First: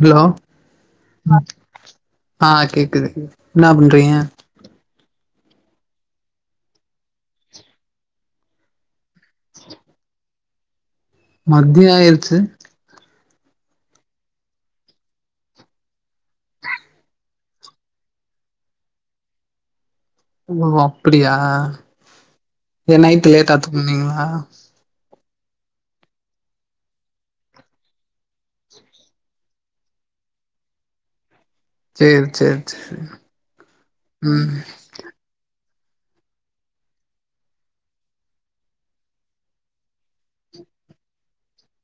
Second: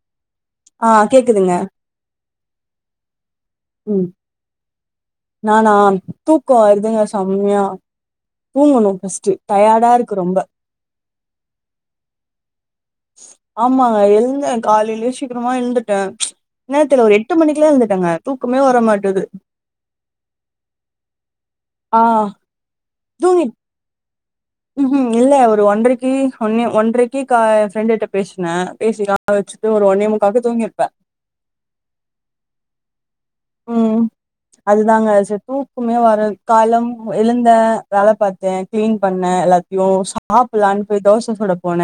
Hello ஆ ஆ கேக்குது என்னா ம் பண்றீங்க நானா தூக்க வருதுங்க செம்மயா தூங்கணு ஃபர்ஸ் டு டயார்டா இருக்கு ரொம்ப மத்ய ஆய்ருச்சு ஆமாங்க எழுந்த காலைலயே சீக்கரமா எழுந்துட்ட என்னா தெர்ல ஒரு எட்டு மணிக்லா எழுந்துட்டேன்ங்க தூக்கமே வர மாட்டுது ஓ அப்டியா ஆ ஏ நைட் லேட்டா தூங்னீங்ளா ம்ஹூ ம் இல்ல ஒரு ஒன்றக்கி ஒன்னே ஒன்றக்கி கா எ ஃப்ரெண்டுட்ட பேசுன பேசி அத வச்சுட்டு ஒரு ஒன்னே முக்காக்கு தூங்கிருப்ப செர் செர் செரி ம் அதுதாங்க சர் தூக் க்குமே வரது காலம் எழுந்த வேல பாத்தே கிளீன் பண்ண எல்லாத்தையு சா ஆப்புல்லான் போய் தோச சுட போன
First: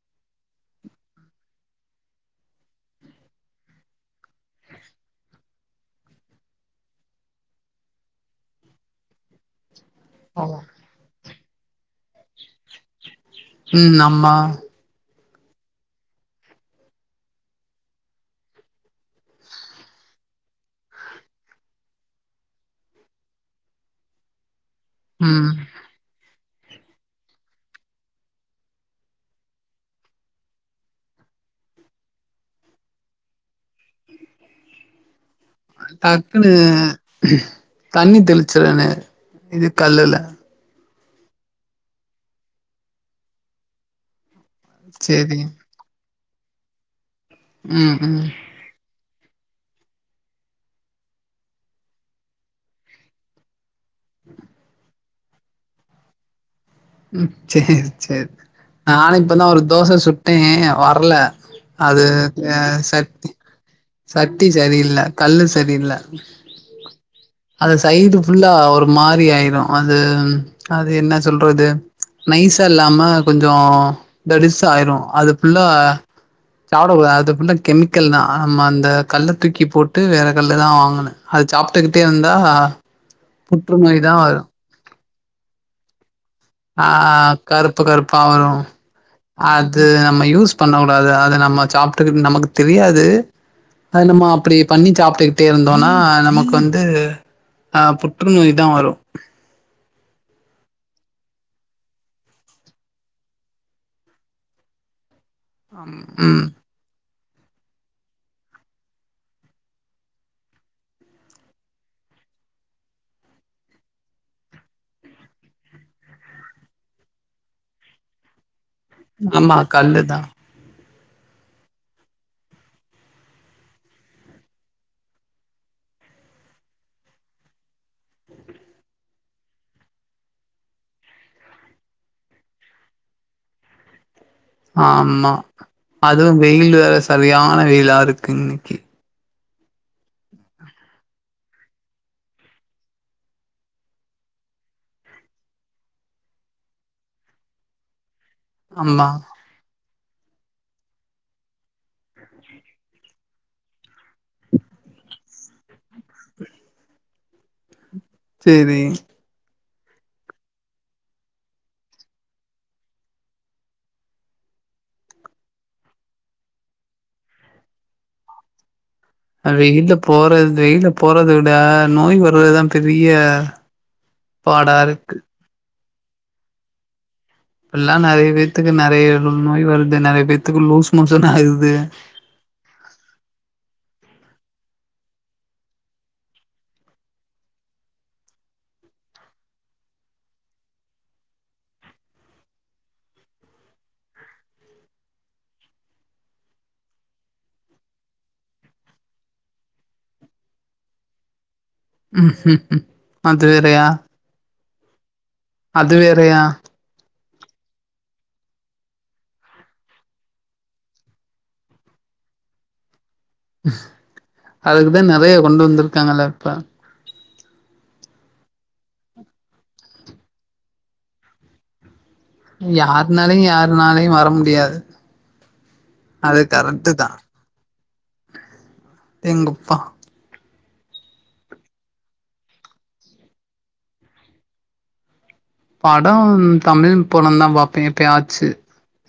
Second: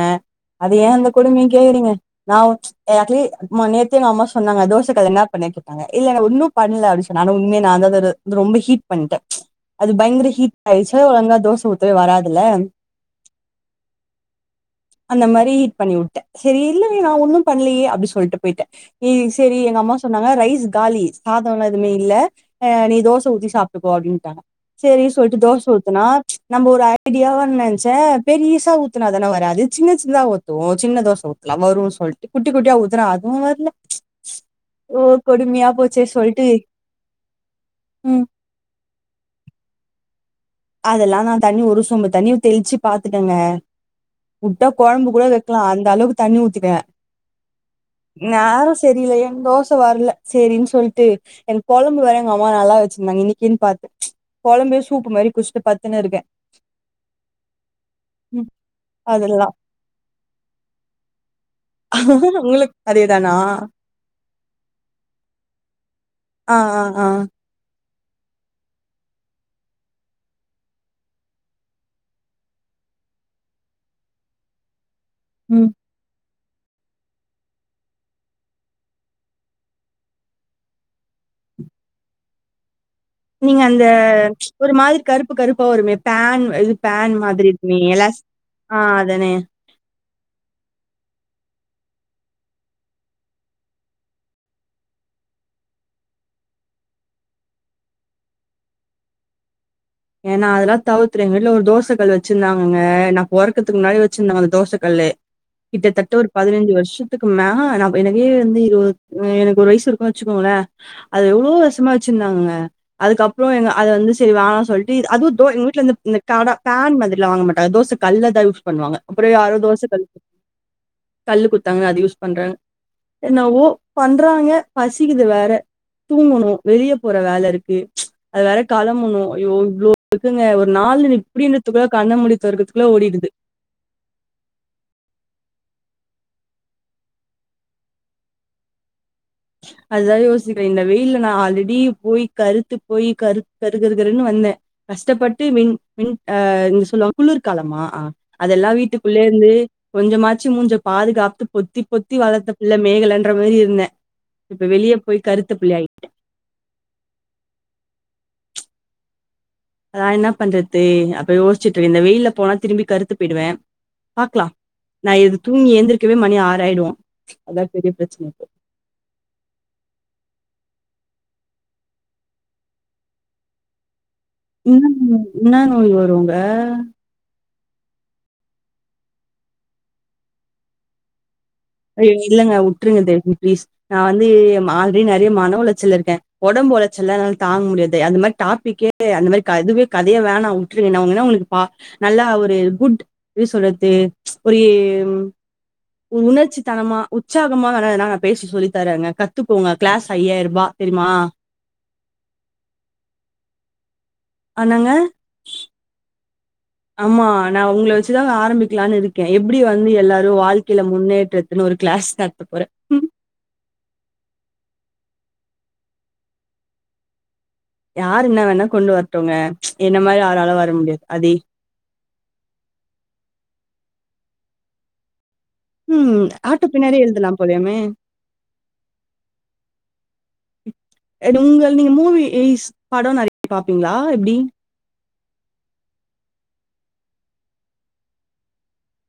அது ஏன் அந்த கொடுமைய கேக்குறீங்க நா ஏ அட்லி ம நேத்தே எங்க அம்மா சொன்னாங்க தோச கல்ல என்னா பண்ண கேட்டாங்க இல்ல நா ஒன்னுப் பண்ல அப்டி சொன்ன ஆனா உண்மையா நா தா தொரு ரொம்ப ஹீட் பண்ட்ட அது பயங்கர ஹீட் ஆயிச்சி இப்வே ஒழுங்கா தோச ஊத்தவே வராதுல்ல ம் ஆமா அந்த மாரி பண்ணிவுட்ட செரி இல்லவே நா ஒன்னு பண்லயே அப்டி சொல்ட்டு போயிட்ட ஏ செரி எங்க அம்மா சொன்னாங்க ரைஸ் காலி சாதலா எதுமே இல்ல நீ தோச ஊத்தி சாப்ட்டுக்கோ அப்டின்ட்டாங்க செரி சொல்ட்டு ம் தோச ஊத்துனா நம்ப ஒரு ஐடியாவா நெனச்ச பெரிசா ஊத்துனாதான வராது சின்ன சின்னதா ஊத் துவோ சின்ன தோச ஊத்துனா வருன் சொல்ட்டு குட்டி குட்டியா ஊத்துனா அதுவு வர்ல ஓ கொடுமயே டக்குனு தண்ணி ம் தெளிச்றன்னு இது கல்லுல அதெல்லா நா தண்ணி ஒரு சொம்பு தண்ணிய தெளிச்சு பாத்துட்டங்க உட்டா கொழம்பு கூட சேரி வைக்கலா அந்த அளவுக்கு தண்ணி ஊத்திட்ட ம் ம் நேரம் சரி இல்ல ஏ தோசை வரல செரின் சொல்ட்டு எனக் கொழம்பு வேற எங்கம்மா நல்லா வச்சிந்தாங்க இன்னிகின் பாத்து கொழம்ப சூப்பு மாரி குஸ்ட்டு பத்துன்னுருக்க ம் செரி செரி நானு இப்பந்தா அதெல்லா ஒரு தோச சுட்டே வர்ல அது அ உங்களுக்கு சட்டி அதேதானா சட்டி சரியில்ல கல்லு சரியில்ல ஆ ஆ ஆ அது சைடு ஃபுல்லா ஒரு மாரி ஆயிரு அது அது என்ன சொல்றது நைசா இல்லாம கொஞ்சோ தடிஸ்சா ஆயிரு அதுபுள்ளா ம் சாப்டக்கூடாது அது ஃபுல்லா கெமிக்கல்தா நம்ம அந்த கல்ல தூக்கி போட்டு வேற கல்தா வாங்கன அது சாப்புட்டுகிட்டே இருந்தா நீங்க அந்த புற்றுநோய் தா வரு ஒரு மாரி கருப்பு கருப்பா வருமே பேன் இது ஆ பேன் மாதிரி இருக்குமே கருப்பு எலாஸ் ஆ அதானே இது நம்ம யூஸ் பண்ண கூடாது அத நம்ம சாப்ட்டுக் நமக்கு தெரியாது அத நம்ம அப்டி பண்ணி சாப்ட்டுக்கிட்டே இருந்தோனா நமக்கு வந்து ஆ புற்று நோய் தா வரும் ஏனா அதெல்லா தவுத்துரு எங்க வீட்ல ஒரு தோசகல் வச்சிருந்தாங்கங்க நா பொறக்கறதுக் முன்னாடி வச்சிருந்தோ அந்த தோச கல்லு கிட்டத்தட்ட ஒரு ம் பதினஞ்சு வருஷ்ச த்துக்கு மா எனக்கே வந்து இருவத் எனக் ஒரு வய்ஸ் இருக்குன் வச்சிகோங்ள அது எவ்ளோ வருஷமா வச்சிருந்தாங்கங்க அதுக்கப்ரோ எங்க அத வந்து சரி வேணா சொல்ட் அதுவு தோ எங்க வீட்ல வந்து கட தோ பேன் மாதிரிலா வாங்க மாட்டாங்க தோச கல்ல தா யூஸ் பண்ணுவாங்க அப்புறோ யாரோ ஆமா தோச கல்லு கல் தா கல்லு குத்தாங்க அது யூஸ் பண்ற என்னாவோ பண்றாங்க பசிக்கிது வேற தூங்கணு வெளிய போற வேல இருக்கு அது வேற களம்பணு ஐயோ இவ்ளோ இருக்குங்க ஒரு நாளு இப்டின்றதுக்குள்ள கண்ண மூடி தொறக்கறதுக்குள்ள ஓடிடுது ஆமா அதுவு வெயிலு வேற சரியான வெயிலா இருக்கு இன்னிக்கி அதுதா யோசிக்கற இந்த வெயில்ல நா ஆல்ரெடி போய் கருத்து போய் கரு கரு கருன்னு வந்த கஷ்டப்பட்டு வின் வின் அ என்ன சொல்லுவாங் குளிர்காலமா அதெல்லா ஆமா வீட்டுக்குள்ளே இந்து கொஞ்சமாச்சி மூஞ்ச பாதுகாத்து பொத்தி பொத்தி வளத்த புள்ள மேகலன்ற மாரி இருந்த இப்ப வெளிய போய் கருத்த புள்ள ஆய்ட செரி அதா என்னா பண்றது அப்டி யோஸ்ச்சிட்டுருந்த இந்த வெயில்ல போனா திரும்பி கருத்து பேய்டுவே பாக்லா நா இது தூங்கி எந்திரிக்கவே மணி ஆறாயிடு அதா பெரிய பிரச்சன இப்போ வெயில போறது வெயில போறத விட நோய் வர்றதுதா பெரிய பாடா ம் இருக்கு இன்ன நோய் வருங்க இப்பல்லா நெறைய பேத்துக்கு நெறைய நோய் வருது நெறைய பேத்துக்கு லூஸ் மோஷன் ஆகுது ஐயோ இல்லங்க உட்ருங்க தயவு செஞ்சு பிளீஸ் நா வந்து ஆல்ரெடி நெறைய மன உளச்சல்ல இருக்கே ஒடம்பு ஒலச்சல்லா என்னால தாங்க முடியாது அந்த மாரி டாபிக்கே அந்த மாரி கதுவே கதயே வேணா உங் உட்ருங்க நா வேனா உங்களுக்கு பா நல்லா ஒரு குட் எப்டி சொல்றது ப்ச் ஒரு உணர்ச்சி தனமா உற்சாகமா வேனா எதுனா நா பேசி சொல்லி தரேங்க கத்துக்கோங்க கிளாஸ் ஐயாயிரூபா தெரிமா ம்ம்அது வேறயா ஆனங்க அது வேறயா ஆமா நா உங்கள வச்சிதா ஆரம்பிக்கலான் இருக்க எப்டி வந்து எல்லாரு வாழ்க்கையில முன்னேற்ற இன்னொரு கிளாஸ் நடத்த போற அதுக்குதா நறைய கொண்டு வந்திருக்காங்கல்ல அப்பா யாரு இன்ன வேணா கொண்டு வரட்டுங்க என்ன மாறி ஆளாலு வர முடியாது அதே யாருனாலயு யாருனாலயு வர முடியாது ம் அது ஆட்டோ கரெக்ட்டு பின்னாடியு தா எழுதலா போலயாமே எங்கப்பா அண்ட் உங்கள் நீங்க மூவிஸ் படோ நெறைய பாப்பீங்களா எப்படி படம் தமில் பொடந்தா பாப்பே எப்பயாச்சு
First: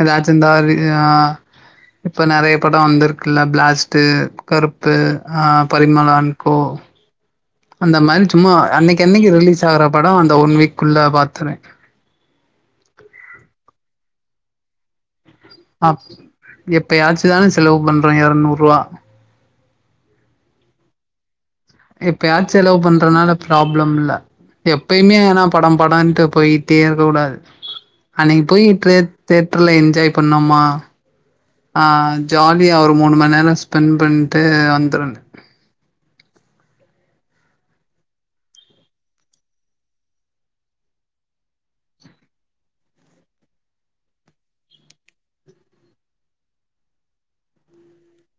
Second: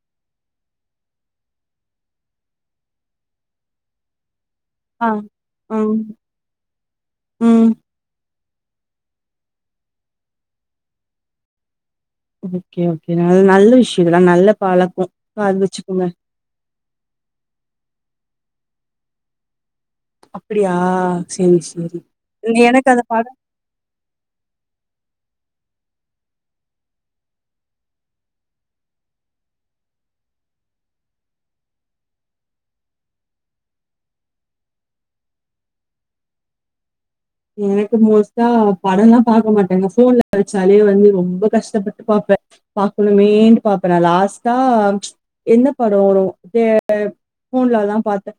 எதாச்சு இந்தா ஆ இப்ப நெறைய படோ வந்துருக்குல்ல பிளாஸ்ட்டு கருப்பு ஆ பரிமளான் கோ ம் அந்த மாறி சும்மா அன்னைக்கு அன்னைக்கு ரிலீஸ் ஆகற படோ அந்த ஒன் வீக்குள்ள பாத்துருவே ஓகே ஓகே அது நல்ல விஷ்யோ அதல்லா நல்ல பழக்கோ அ எப்பயாச்சுதான செலவு பண்ற எரநூறு ரூபா அப்படியா செரி செரி எப்பயாச் செலவு பண்றதுனால ப்ராப்ளம் இல்ல எப்பயுமே வேனா படம் படோன்ட்டு போயிட்டே இருக்க கூடாது அன்னைக்கு போயி ட்ரே தேட்டர்ல என்ஜாய் பண்ணோமா ஆ ஜாலியா ஒரு மூணு மணி நேரோ ஸ்பெண்ட் பண்ட்டு வந்துருங்க எனக்கு மோஸ்ட்டா படம்லா பாக்க மாட்டேங்க போன்ல வச்சாலே வந்து ரொம்ப கஷ்டப்பட்டு பாப்பே பாக்கணுமேன்டு பாப்பே நா லாஸ்ட்டா ச் என்ன டோ தேட் போன்லதா பாத்த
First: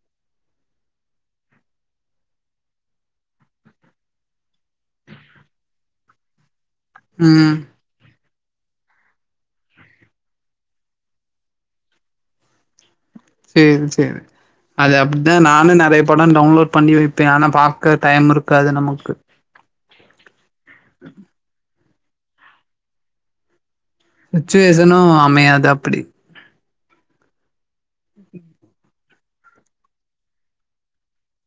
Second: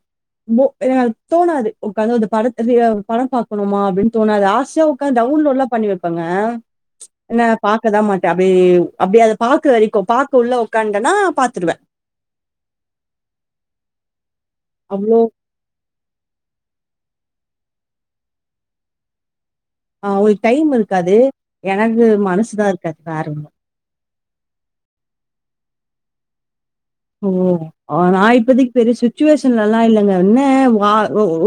போ எ தோணாது உக்காந்து அந்த படத்த ப்ரியா படம் பாக் பாக்கனுமா அப்டினு தோணாது ஆசயா உக்காந்து டௌன்லோட்லா பண்ணி வெப்பங்க என்ன ம் பக் பாக்கதா மாட்ட அப்டியே அப்டியே அத பாக்கற வரைக்கு பாக்க உள்ள உக்காண்டனா பாத்துடுவ செரி செரி அது அவ்ளோ அப்டிதா நானு நெறைய படம் டவுன்லோட் பண்ணி வைப்பே ஆனா பாக்க டைம் இருக்காது நமக்கு ஆ உங்களுக்கு டைம் இருக்காது எனக்கு மனசுதா இருக்காது வேற ஒன்னு சுச்சுவேசனு அமையாது அப்டி ஓ ஆ நான் இப்பதிக் பெரி சுச்சுவேஷன்லல்லா இல்லங்க என்ன வா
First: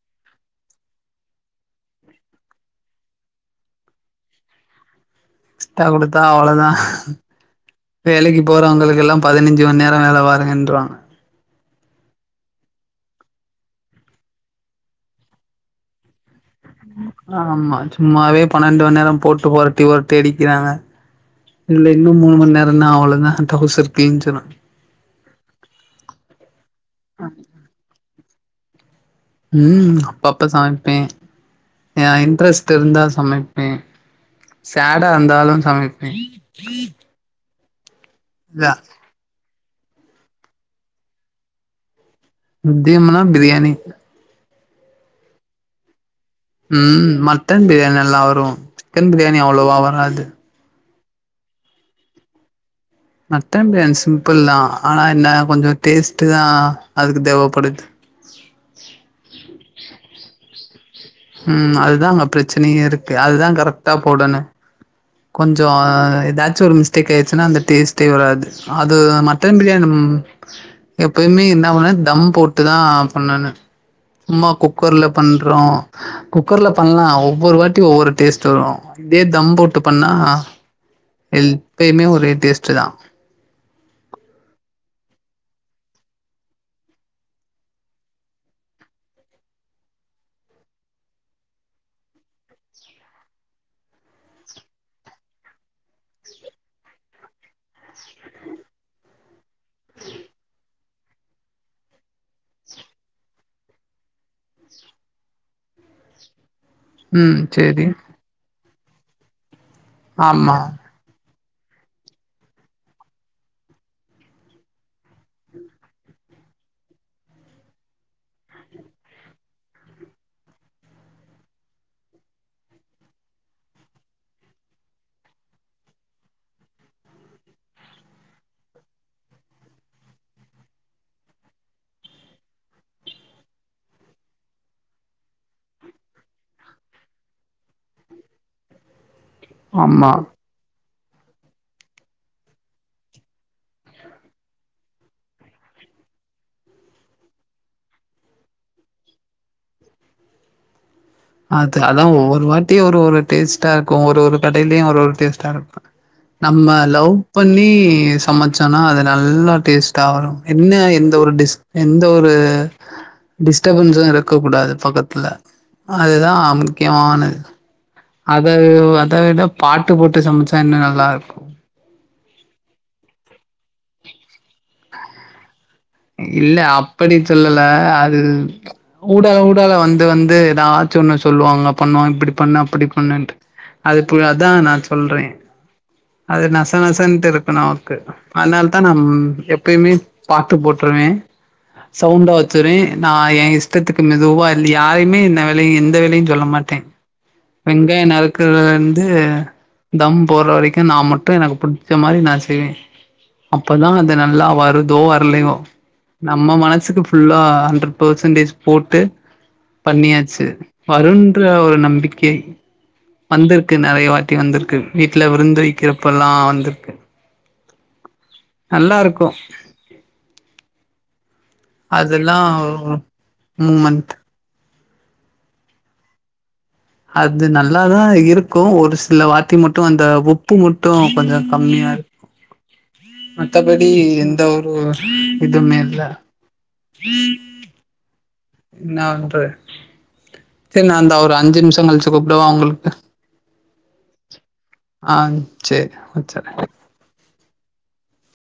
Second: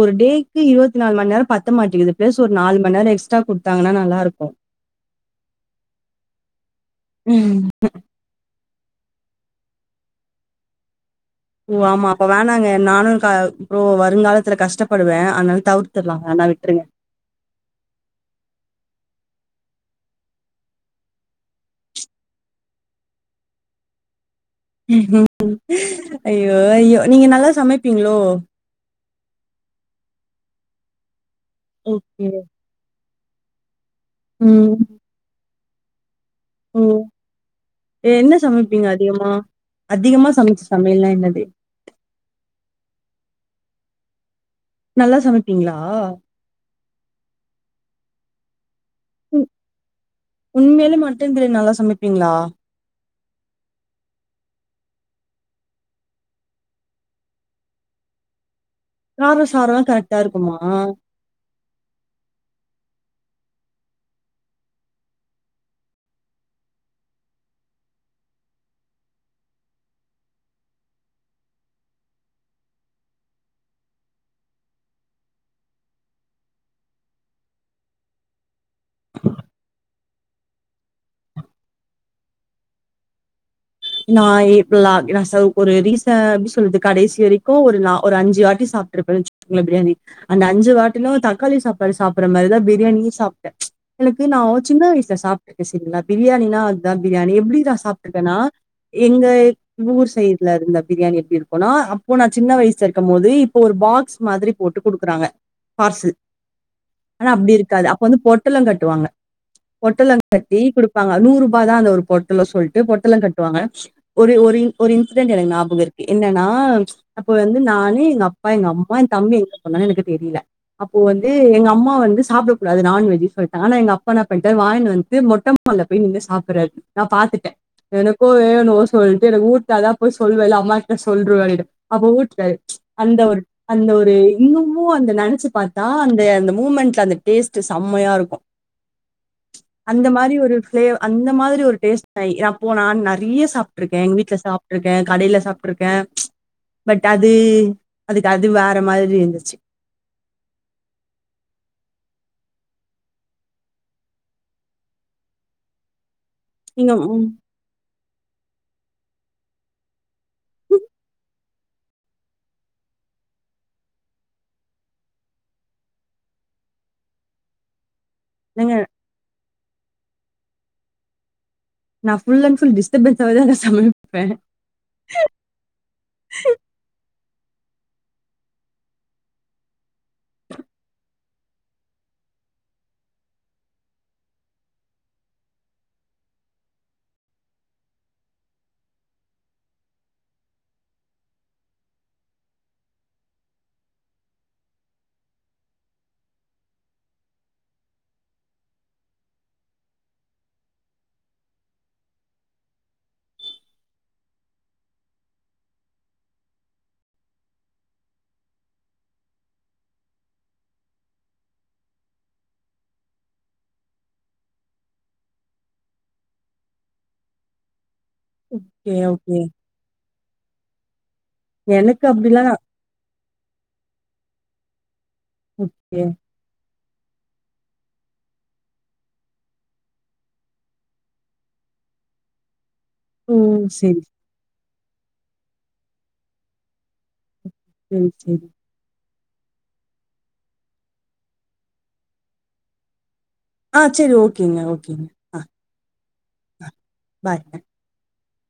ஒரு டேக் க்கு இருவத்தி நாலு மணிநேரோ பத்த மாட்டிகிது பிளஸ் ஒரு நாலு மணி நேரோ எக்ஸ்டா குடுத்தாங்கன்னா நல்லாருக்கு ஸ்ட்டா அவ்ளோதா அவ்ளோதா வேலக்கி போறவங்களுக்கெல்லா பதினெஞ்சு மணி நேரம் வேல பாருங்கன்றுவாங்க ஓ ஆமா அப்ப வேணாங்க நானு க அப்றோ வருங்காலத்துல கஷ்டப்படுவே அதனால தவுர்த்தர்லா வேனா விட்ருங்க ஆமா சும்மாவே பன்னெண்டு மணி நேரம் போட்டு ஒரட்டி ஒரட்டி அடிக்கிறாங்க இதுல இன்னு மூணு மண் நேரன்னா அவ்ளோதா டவுசர் கிழிஞ்சுடு ஐயோ ஐயோ நீங்க நல்லா சமைப்பீங்ளோ ம் அப்பப்ப சமைப்பே அ ஓகே. இன்ட்ரெஸ்ட் இருந்தா சமைப்பே ம். சேடாருந்தாலு சமைப்பே அ என்ன இல்ல சமைப்பீங்க அதிகமா அதிகமா சமைச்ச சமையல்லா என்னது ப்பேமுன்னா பிரியாணி நல்லா சமைப்பீங்களா ம் மட்டன் பிரியாணி நல்லா வரு சிக்கன் பிரியாணி அவ்ளோவா வராது உண்மையிலு மட்டன் பிரியாணி நல்லா சமைப்பீங்களா மட்டன் பிரியாணி சிம்பிள் தா ஆனா என்ன கொஞ்சோ டேஸ்ட்டு தா அதுக்கு தேவப்படுது காரோ சாரோல்லா கரெக்ட்டா இருக்குமா ம் அதுதா அங்க பிரச்சனை இருக்கு அதுதா கரெக்ட்டா போடணு கொஞ்சோ எதாச்சு ஒரு மிஸ்டேக் ஆயிர்ச்சுன்னா அந்த டேஸ்ட்டே வராது அது ம மட்டன் பிரியாணி ம் எப்பயுமே இன்ன பண்ண தம் போட்டுதா பண்ணனு சும்மா குக்கர்ல பண்றோ குக்கர்ல பண்லா ஒவ்வொரு வாட்டி ஒவ்வொரு டேஸ்ட் வரும் இதே தம் போட்டு பண்ணா ல் இப்பயுமே ஒரே டேஸ்ட்டு தா நான் ஏப்ப லா நா சார் ஒரு ரீசன் அப்டி சொல்றது கடைசி வரைக்கு ஒரு நா ஒரு அஞ்சு வாட்டி சாப்ட்ருப்ப வெச் வ்ளோ பிரியாணி அந்த அஞ்சு வாட்டிலு தக்காளி சாப்பாடு சாப்புட்ற மாரிதா பிரியாணியு சாப்ட்டே எனக்கு நா சின்ன வயசுல சாப்ட்டுருக்க செரிங்ளா பிரியாணின்னா அத்தா பிரியாணி எப்டிதா சாப்ட்டுருக்கேன்னா எங்க ஊர் சைட்லருந்த பிரியாணி எப்டிருக்கு போனா அப்போ நா சின்ன வயசா இருக்கும் போது இப்போ ஒரு பாக்ஸ் மாதிரி போட்டு குடுக்குறாங்க பார்ஸு ஆனா ம் அப்டிருக்காது சேரி அப்ப வந்து பொட்டலோ கட்டுவாங்க பொட்டலோ ஆமா கட்டி குடுப் தாங்க நூறு ரூபா தா அந்த ஒரு பொட்டலோ சொல்ட்டு பொட்டலோ கட் டுவாங்க ஒரு ஒரு இன் ஒரு இன்சிடெண்ட் எனக்கு ஞாபக இருக்கு என்னன்னா அப்ப வந்து நானு எங்க அப்பா எங்க அம்மா எ தம்பி எங்க பொன்னானு எனக்கு தெரியில அப்போ வந்து எங்க அம்மா வந்து சாப்புடக் கூடாது நான்வெஜு சொல்ட்டாங்க ஆனா எங்க அப்பான்னா பண்ணிட்டாரு வாங்கிட் வந்ட்டு மொட்ட அங்க போய் நின்னு சாப்புர்றாரு நா பாத்துட்டே எனக் கு வேன்னு சொல்ட்டு எனக்கு ஊட்னாதா போய் சொல்லுவே இல்ல அம்மாகிட்ட சொல்ட்ருவேனட்டு அப்போ ஊட்னாரு அந்த ஒரு அந்த ஒரு இன்னுமும் அந்த நெனைச்சு பாத்தா அந்த அந்த மூமெண்ட்ல அந்த டேஸ்ட் செம்மையாருக்கு உ அந்த மாதிரி ஒரு ஃபளே அந்த மாதிரி ஒரு டேஸ்ட் த நா போனான் நா நறைய சாப்ட்டுருக்கே எங்க வீட்ல சாப்ட்டுருக்கே கடையில சாப்ட்டுருக்கே பட் அது அதுக்கு அது வேற மாதிரி இருந்துச்சு அது அதா ஒவ்வொரு வாட்டியு ஒரு ஒரு டேஸ்ட்டாருக்கு ஒரு ஒரு கடையிலயு ஒரு ஒரு டேஸ்ட்டாருக்கு நம்ம நீங்க லவ் பண்ணி சமைச்சோன்னா அது நல்லா டேஸ்ட்டா வரு என்ன ம் எந்த ஒரு டிஸ் எந்த ஒரு டிஸ்டர்பன்ஸு இருக்க கூடாது பக்கத்துல அதுதா முக்கியமானது அத ஏங்க அத விட பாட்டு போட்டு சமைச்சா இன்னு நல்லாருக்கு நா ஃபுல்லன் ஃபுல் டிஸ்ட்பன்ஸ்சாவேதாங்க சமைப்பே இல்ல அப்பிடி சொல்லல்ல அது ஊடால ஊடால வந்து வந்து எதாச்சு ஒண்ணு சொல்லுவாங்க பண்ணுவாங் இப்படி பண்ணு அப்படி பண்ணுன்ட்டு அதுப்பு அதா நா சொல்றே அது நச நசன்ட்டுருக்கு நமக்கு அதனால தா நம் எப்பயுமே ட்டு போட்றுவே சவுண்டா வச்சுர்வே நா எ இஷ்டத்துக்கு மெதுவா இல் யாரையுமே இந்த வேலையு எந்த வேலையு சொல்ல மாட்டே டே வெங்காயோ நறுக்குறலருந்து தம் போற வரைக்கு நா மட்டு எனக்கு புடிச்ச மாரி நா செய்வே அப்பதா அது நல்லா வருதோ வல்லையோ நம்ம மனசுக்கு ஃபுல்லா கண்ரட் பர்சன்டேஜ் போட்டு பண்ணியாச்சு வருன்ற ஒரு நம்பிக்கை வந்துருக்கு நெறய வாட்டி வந்துருக்கு வீட்ல விருந்து வக்கிறப்ப எல்லா வந்துருக்கு ஓகே, நல்லா இருக்கு ஓகே. எனக்கு அதெல்லா அப்டிலாம் மூமந்த் ஓகே அது நல்லாதா இருக்கு ஒரு சில வாட்டி மட்டு அந்த உப்பு மட்டு கொஞ்ச கம்மியா இரு ஓ! மத்தபடி சரி, எந்த ஒரு இதுமே இல்ல ம் ம் என்னா வண்ற சரி நா அந்தா ஒரு அஞ்சு நிமிஷ கழுச்சு கூப்டவா ஒங்களுக்கு ஆ சேரி ஓகேங்க ஓகேங்க ஆ சேரி வச்சர்றே பாய் பாய்